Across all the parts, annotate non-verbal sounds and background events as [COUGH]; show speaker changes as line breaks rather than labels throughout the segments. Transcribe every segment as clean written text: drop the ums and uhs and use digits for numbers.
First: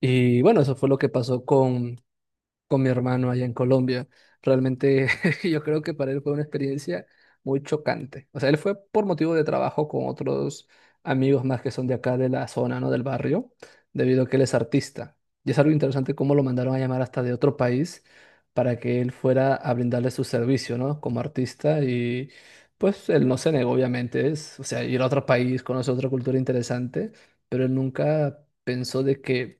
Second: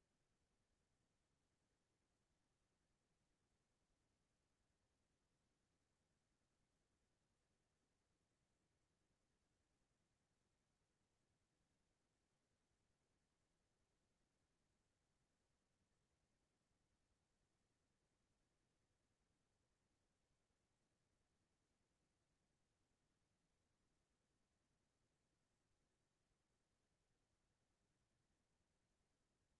Y bueno, eso fue lo que pasó con mi hermano allá en Colombia. Realmente [LAUGHS] yo creo que para él fue una experiencia muy chocante. O sea, él fue por motivo de trabajo con otros amigos más que son de acá, de la zona, ¿no? Del barrio, debido a que él es artista. Y es algo interesante cómo lo mandaron a llamar hasta de otro país para que él fuera a brindarle su servicio, ¿no? Como artista y pues él no se negó, obviamente. Es, o sea, ir a otro país, conocer otra cultura interesante, pero él nunca pensó de que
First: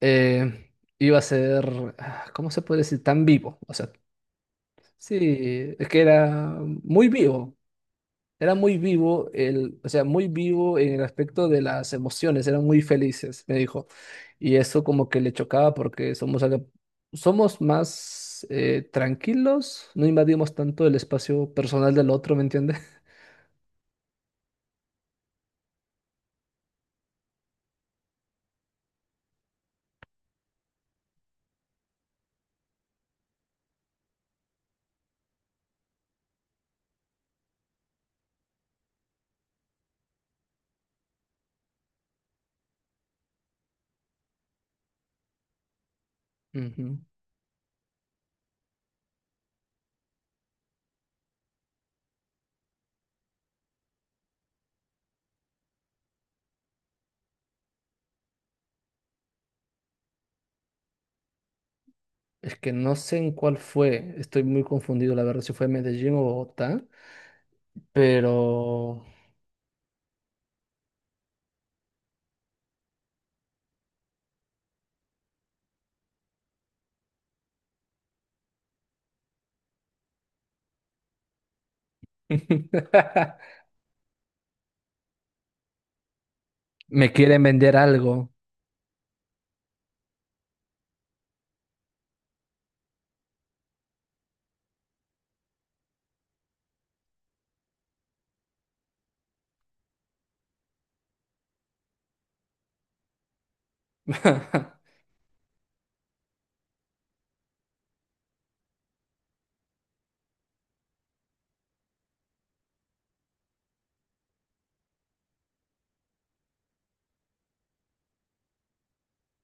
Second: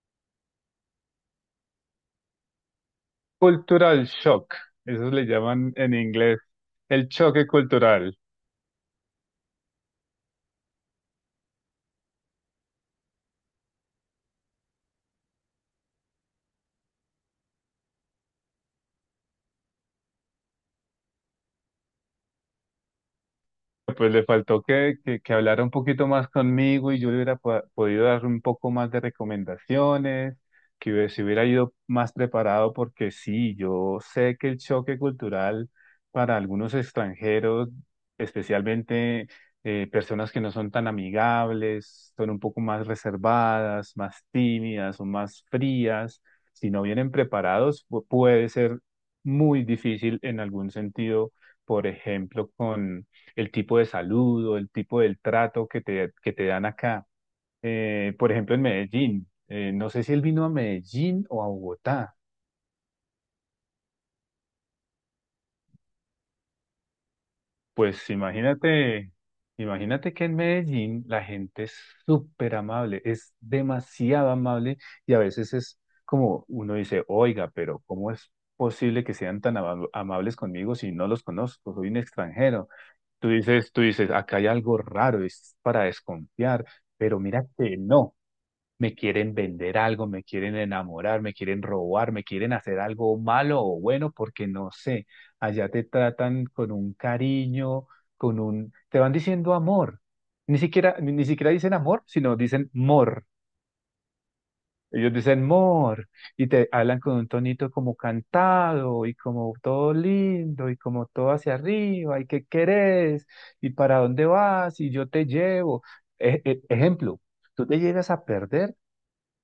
eh, iba a ser, ah, ¿cómo se puede decir? Tan vivo. O sea,
Cultural shock, eso
sí,
le llaman
es
en
que
inglés
era muy
el choque
vivo.
cultural.
Era muy vivo, el, o sea, muy vivo en el aspecto de las emociones, eran muy felices, me dijo. Y eso como que le chocaba porque somos, somos más tranquilos, no invadimos tanto el espacio personal del otro, ¿me entiendes?
Pues le faltó que hablara un poquito más conmigo y yo le hubiera podido dar un poco más de recomendaciones, que se hubiera ido más preparado porque sí, yo sé que el choque cultural para algunos extranjeros, especialmente personas que no son tan amigables, son un poco más reservadas, más tímidas o más frías,
[LAUGHS]
si no
Ujú.
vienen preparados, puede ser muy difícil en algún sentido, por ejemplo, con el tipo de saludo, el tipo del trato que te dan acá. Por ejemplo, en Medellín, no sé si él vino a Medellín o a Bogotá.
Es que no sé en cuál fue, estoy muy confundido, la verdad, si fue Medellín o Bogotá,
Pues
pero...
imagínate, imagínate que en Medellín la gente es súper amable, es demasiado amable y a veces es como uno dice, oiga, pero ¿cómo es posible que sean tan amables conmigo si no los conozco? Soy un extranjero. Tú
[LAUGHS]
dices, tú dices, acá hay algo raro, es para desconfiar,
Me
pero
quieren
mira
vender
que no.
algo.
Me quieren vender algo, me quieren enamorar, me quieren robar, me quieren hacer algo malo o bueno, porque no sé, allá te tratan con un cariño, con un, te van diciendo amor. Ni siquiera dicen amor, sino dicen mor.
[LAUGHS]
Ellos dicen mor y te hablan con un tonito como cantado y como todo lindo y como todo hacia arriba y qué querés y para dónde vas y yo te llevo. Ejemplo, tú te llegas a perder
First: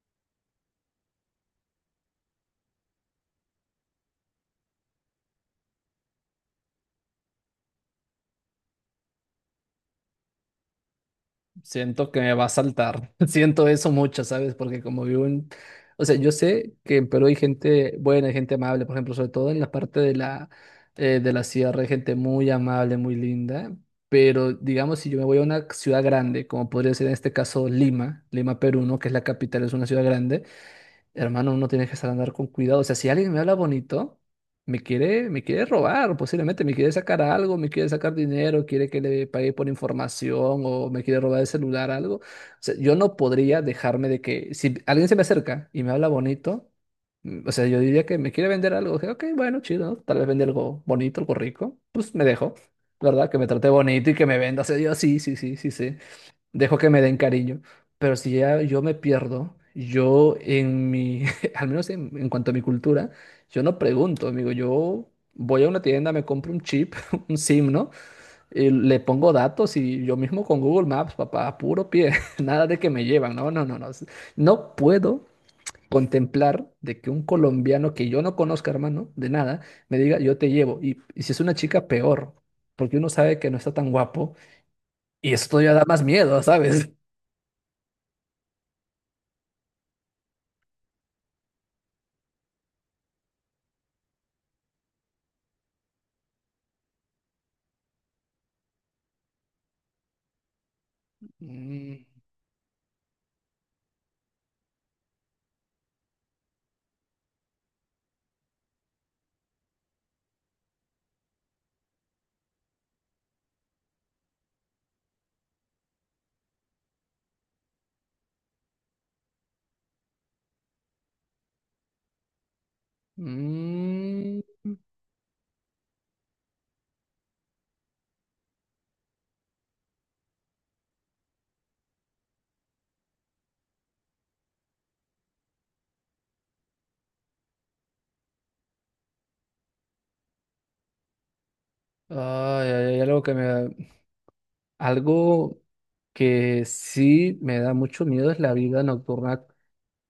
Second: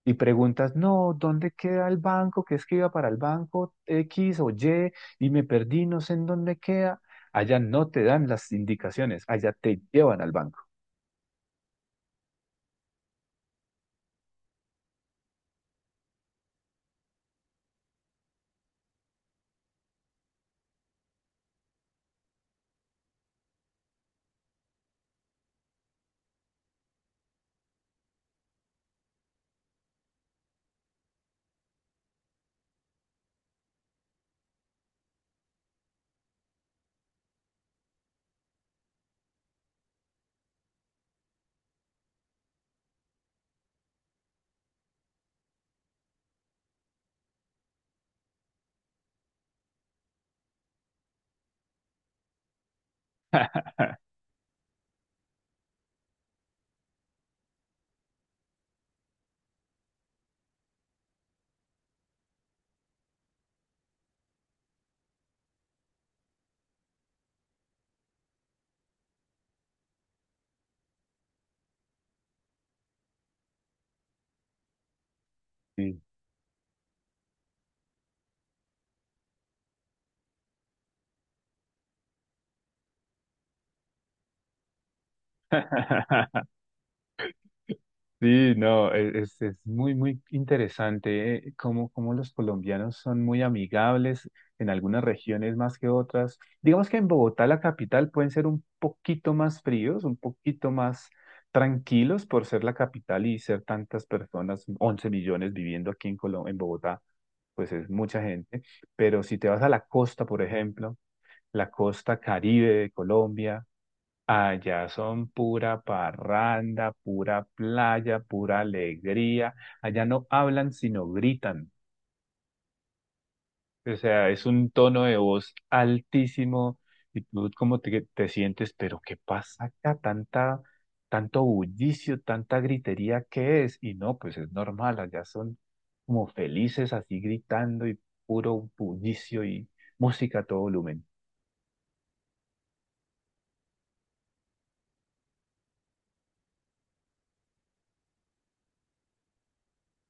y preguntas, no, ¿dónde queda el banco? Que es que iba para el banco X o Y y me perdí, no sé en dónde queda. Allá no te dan las indicaciones, allá te llevan al banco.
Siento que me va a saltar. [LAUGHS] Siento eso mucho, ¿sabes? Porque como vivo en... O sea, yo sé que en Perú hay gente buena, hay gente amable, por ejemplo, sobre todo en la parte de de la sierra, hay gente muy amable, muy linda. Pero digamos, si yo me voy a una ciudad grande, como podría ser en este caso Lima, Lima, Perú, ¿no? Que es la capital, es una ciudad grande. Hermano, uno tiene que estar andar con cuidado. O sea, si alguien me habla bonito, me quiere robar, posiblemente me quiere sacar algo, me quiere sacar dinero, quiere que le pague por información o me quiere robar el celular, algo. O sea, yo no podría dejarme de que si alguien se me acerca y me habla bonito, o sea, yo diría que me quiere vender algo. Dije, ok, bueno, chido, ¿no? Tal vez vende algo bonito, algo rico. Pues me dejo, ¿verdad? Que me trate bonito y que me venda. O sea, yo sí, sí, sí, sí, sí dejo que me den cariño, pero si ya yo me pierdo, yo en mi, [LAUGHS] al menos en cuanto a mi cultura, yo no pregunto, amigo, yo voy a una tienda, me compro un chip, [LAUGHS] un SIM, ¿no? Y le pongo datos y yo mismo con Google Maps, papá, a puro pie, [LAUGHS] nada de que me llevan, no, no, no, no, no puedo
Sí.
contemplar de que un colombiano que yo no conozca, hermano, de nada, me diga, yo te llevo. Y si es una chica, peor, porque uno sabe que no está tan guapo y eso todavía da más miedo, [LAUGHS]
[LAUGHS]
¿sabes?
Sí, no, es muy, muy interesante cómo los colombianos son muy amigables en algunas regiones más que otras. Digamos que en Bogotá, la capital, pueden ser un poquito más fríos, un poquito más
Mm,
tranquilos por ser la capital y ser tantas personas, 11 millones viviendo aquí en en Bogotá, pues es mucha gente. Pero si te vas a la costa, por ejemplo, la costa Caribe de Colombia, allá son pura parranda, pura playa, pura alegría. Allá no hablan, sino gritan. O sea,
mm.
es un tono de voz altísimo y tú como te sientes, pero ¿qué pasa acá? Tanta, tanto bullicio, tanta gritería, ¿qué es? Y no, pues es normal, allá son como felices así gritando y puro bullicio y música a todo volumen.
Ay, ay, ay, algo que me algo que sí me da mucho miedo es la vida nocturna.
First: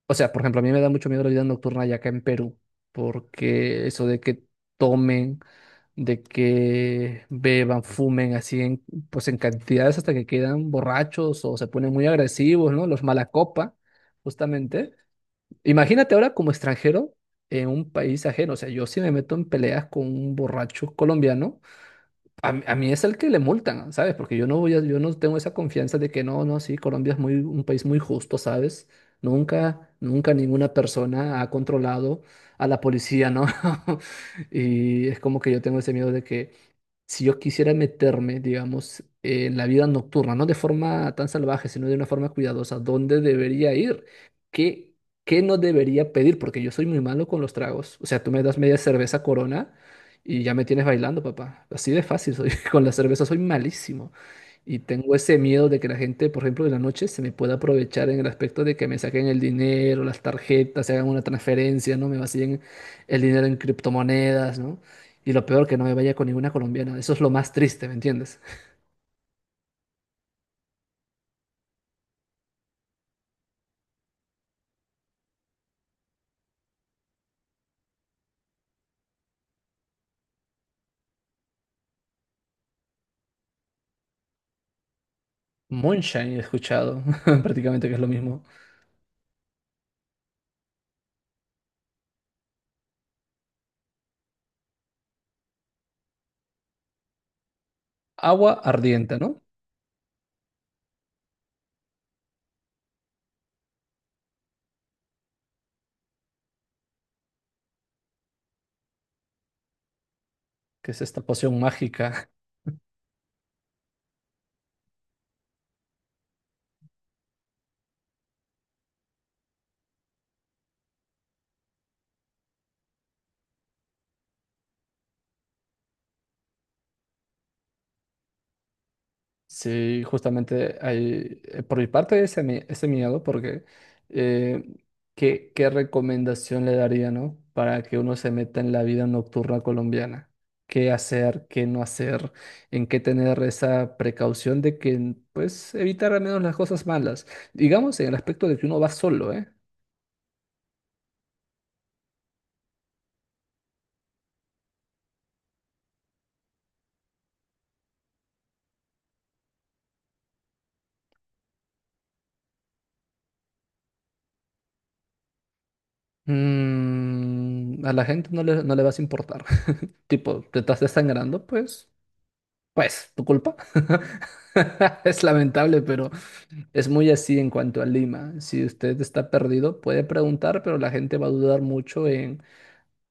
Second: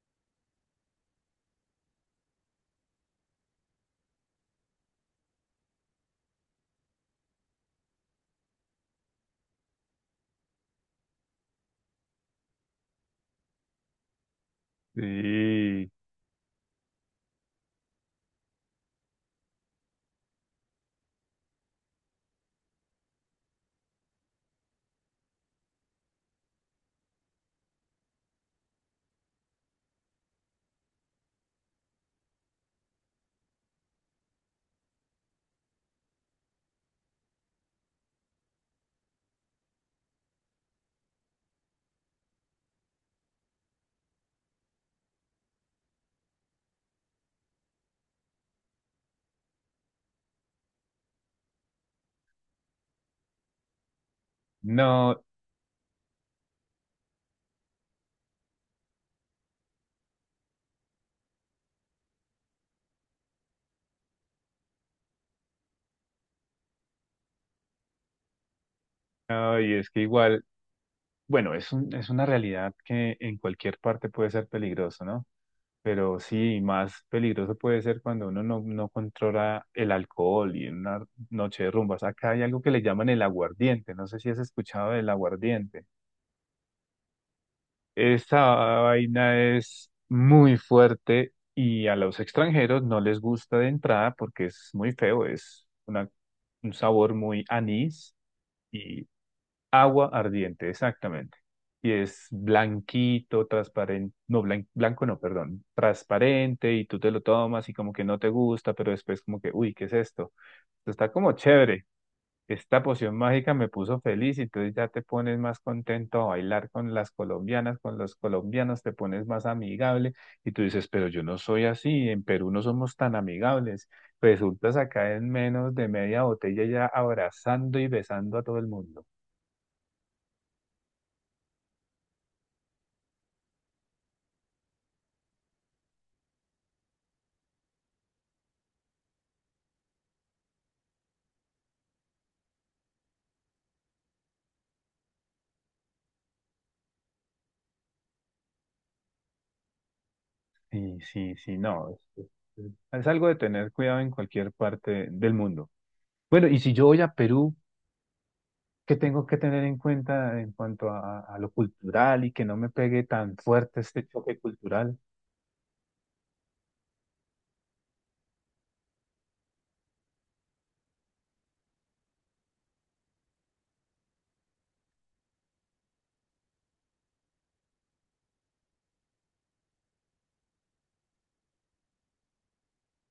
O sea, por ejemplo, a mí me da mucho miedo la vida nocturna allá acá en Perú, porque eso de que tomen, de que beban, fumen pues en cantidades hasta que quedan borrachos o se ponen muy agresivos, ¿no? Los malacopa, justamente.
Sí,
Imagínate ahora como extranjero en un país ajeno. O sea, yo si me meto en peleas con un borracho colombiano, a mí es el que le multan, ¿sabes? Porque yo no tengo esa confianza de que no, no, sí, Colombia es muy, un país muy justo, ¿sabes? Nunca, nunca ninguna persona ha controlado a la policía, ¿no? [LAUGHS] Y es como que yo tengo ese miedo de que si yo quisiera meterme, digamos, en la vida nocturna, no de forma tan salvaje, sino de una forma cuidadosa, ¿dónde debería ir? ¿Qué, ¿qué no debería pedir? Porque yo soy muy malo con los tragos. O sea, tú me das media cerveza Corona y ya me tienes bailando, papá. Así de fácil soy. [LAUGHS] Con la cerveza soy malísimo. Y tengo
no,
ese miedo de que la gente, por ejemplo, en la noche se me pueda aprovechar en el aspecto de que me saquen el dinero, las tarjetas, se hagan una transferencia, ¿no? Me vacíen el dinero en criptomonedas, ¿no? Y lo peor, que no me vaya con ninguna colombiana. Eso es lo más triste, ¿me entiendes?
no, y es que igual. Bueno, es es una realidad que en cualquier parte puede ser peligroso, ¿no? Pero sí, más peligroso puede ser cuando uno no controla el alcohol y en una noche de rumbas. Acá hay algo que le llaman el aguardiente. No sé si has escuchado del aguardiente.
Moonshine he escuchado, [LAUGHS] prácticamente que es lo mismo.
Esta vaina es muy fuerte y a los extranjeros no les gusta de entrada porque es muy feo. Es una, un sabor muy anís
Agua
y
ardiente, ¿no?
agua ardiente, exactamente. Y es blanquito, transparente, no, blanco no, perdón, transparente y tú te lo tomas y como que no te gusta, pero después como que, uy, ¿qué es esto?
Que es
Está
esta
como
poción
chévere.
mágica.
Esta poción mágica me puso feliz y entonces ya te pones más contento a bailar con las colombianas, con los colombianos, te pones más amigable y tú dices, pero yo no soy así, en Perú no somos tan amigables. Resultas acá en menos de media botella ya abrazando y besando a todo el mundo.
Sí, justamente hay, por mi parte ese, ese miedo, porque eh, ¿qué, qué recomendación le daría, ¿no? Para que uno se meta en la vida nocturna colombiana. ¿Qué hacer, qué no hacer? ¿En qué tener esa precaución de que, pues, evitar al menos las cosas malas? Digamos en el aspecto de que uno va solo, ¿eh?
Sí, sí, sí, no. Es, es algo de tener cuidado en cualquier parte del mundo. Bueno, y si yo voy a Perú, ¿qué tengo que tener en cuenta en cuanto a lo cultural y que no me pegue tan fuerte este choque cultural?
Mm, a la gente no le, no le vas a importar. [LAUGHS] Tipo, te estás desangrando, pues, tu culpa. [LAUGHS] Es lamentable, pero es muy así en cuanto a Lima. Si usted está perdido, puede preguntar, pero la gente va a dudar mucho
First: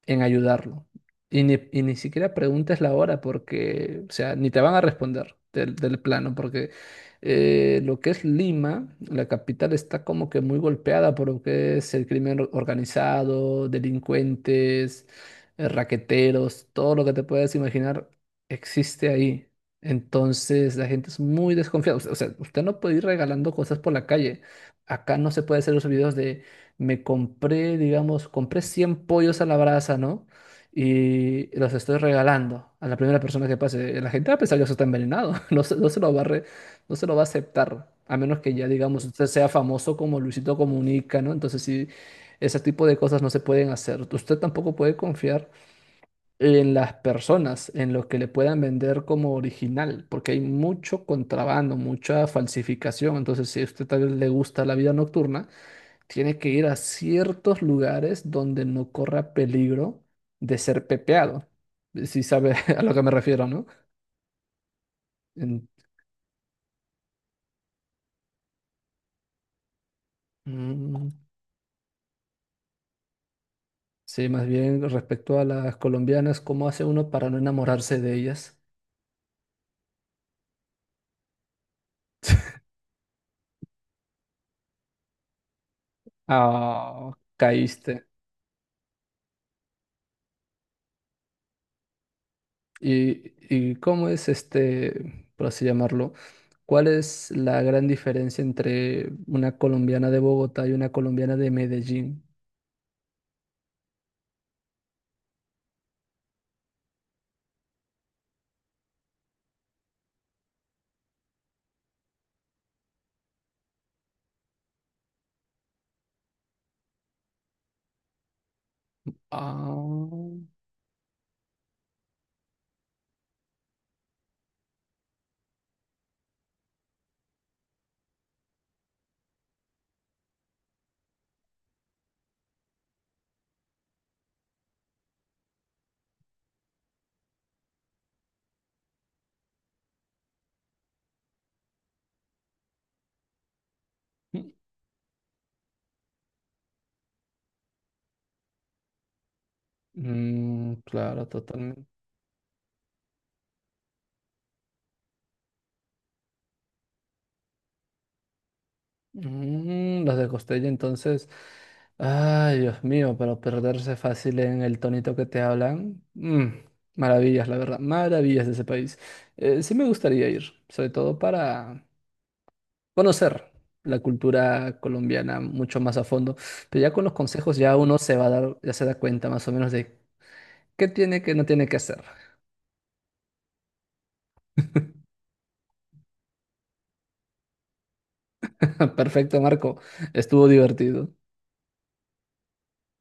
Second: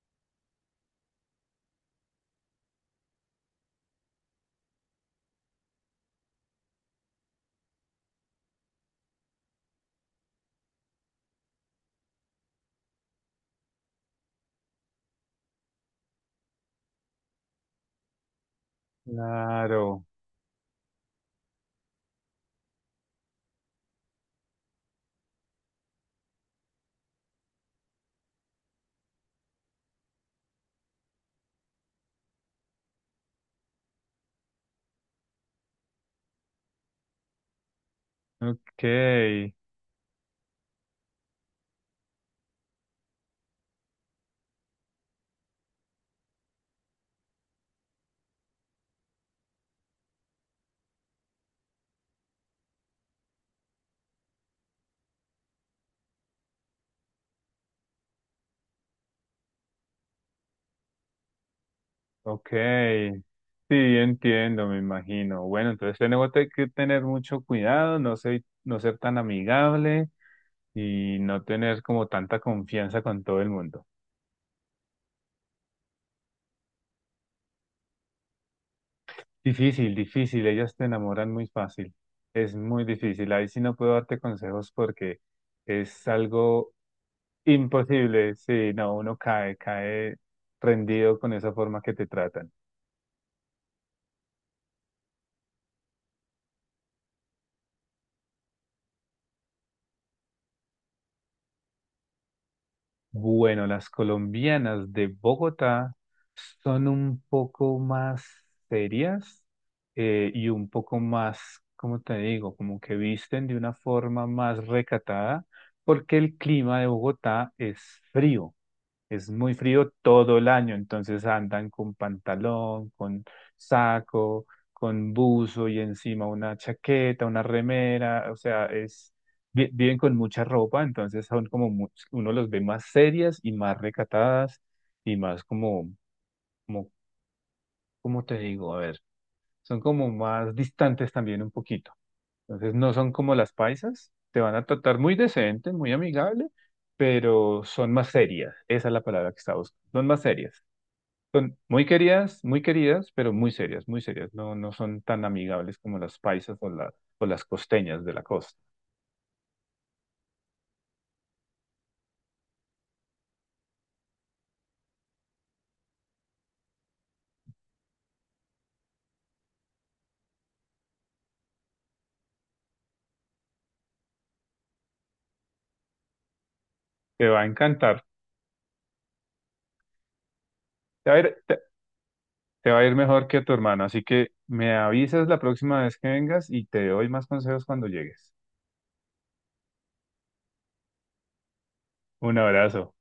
en ayudarlo. Y ni siquiera preguntes la hora porque, o sea, ni te van a responder del plano, porque lo que es Lima, la capital, está como que muy golpeada por lo que es el crimen organizado, delincuentes, raqueteros, todo lo que te puedas imaginar existe ahí.
Claro,
Entonces la gente es muy desconfiada. O sea, usted no puede ir regalando cosas por la calle. Acá no se puede hacer los videos me compré, digamos, compré 100 pollos a la brasa, ¿no? Y los estoy regalando a la primera persona que pase. La gente va a pensar que eso está envenenado, [LAUGHS] no se lo va a no se lo va a aceptar, a menos que ya, digamos, usted sea
ok,
famoso como Luisito Comunica, ¿no? Entonces sí, ese tipo de cosas no se pueden hacer. Usted tampoco puede confiar en las personas, en lo que le puedan vender como original, porque hay mucho contrabando, mucha falsificación. Entonces, si a usted tal vez le gusta la vida nocturna, tiene que ir a ciertos lugares donde no corra peligro de ser pepeado. Si sabe [LAUGHS] a lo que me
ok.
refiero, ¿no?
Sí, entiendo, me imagino.
En-
Bueno, entonces tenemos que tener mucho cuidado, no ser tan amigable
Mm,
y no tener como tanta confianza con todo el mundo.
sí, más bien respecto a las colombianas, ¿cómo hace uno para no enamorarse de ellas?
Difícil, difícil. Ellas te enamoran muy fácil. Es muy difícil. Ahí sí no puedo darte consejos porque es algo
Ah, caíste.
imposible. Sí, no, uno cae, cae rendido con esa forma que te tratan.
¿Y, y cómo es este, por así llamarlo? ¿Cuál es la gran diferencia entre una colombiana de Bogotá y una colombiana de Medellín?
Bueno, las colombianas de Bogotá son un poco más serias y un poco más, ¿cómo te digo? Como que visten de una forma más recatada porque el clima de Bogotá es frío. Es muy frío
Ah,
todo el año, entonces andan con pantalón, con saco, con buzo y encima una chaqueta, una remera, o sea, es viven con mucha ropa, entonces son como uno los ve más serias y más recatadas y más como ¿cómo te digo? A ver, son como más distantes también un poquito. Entonces no son como las paisas, te van a tratar muy decente, muy amigable, pero son más serias, esa es la palabra que está buscando. Son más serias.
mm, claro,
Son
totalmente.
muy queridas, pero muy serias, muy serias. No, no son tan amigables como las paisas o las costeñas de la costa.
Mm, los de Costello, entonces, ay, Dios mío, pero perderse fácil en el tonito que te hablan. Mm, maravillas, la verdad, maravillas de ese país. Sí me gustaría ir, sobre todo para conocer la cultura colombiana mucho más a fondo, pero ya con los
Te va a
consejos ya
encantar.
uno se va a dar, ya se da cuenta más o menos de qué
Te va a
tiene,
ir,
que, no tiene que hacer.
te va a ir mejor que a tu hermano, así que me avisas la próxima vez que vengas y te doy más consejos cuando llegues.
[LAUGHS] Perfecto, Marco, estuvo divertido.
Un abrazo.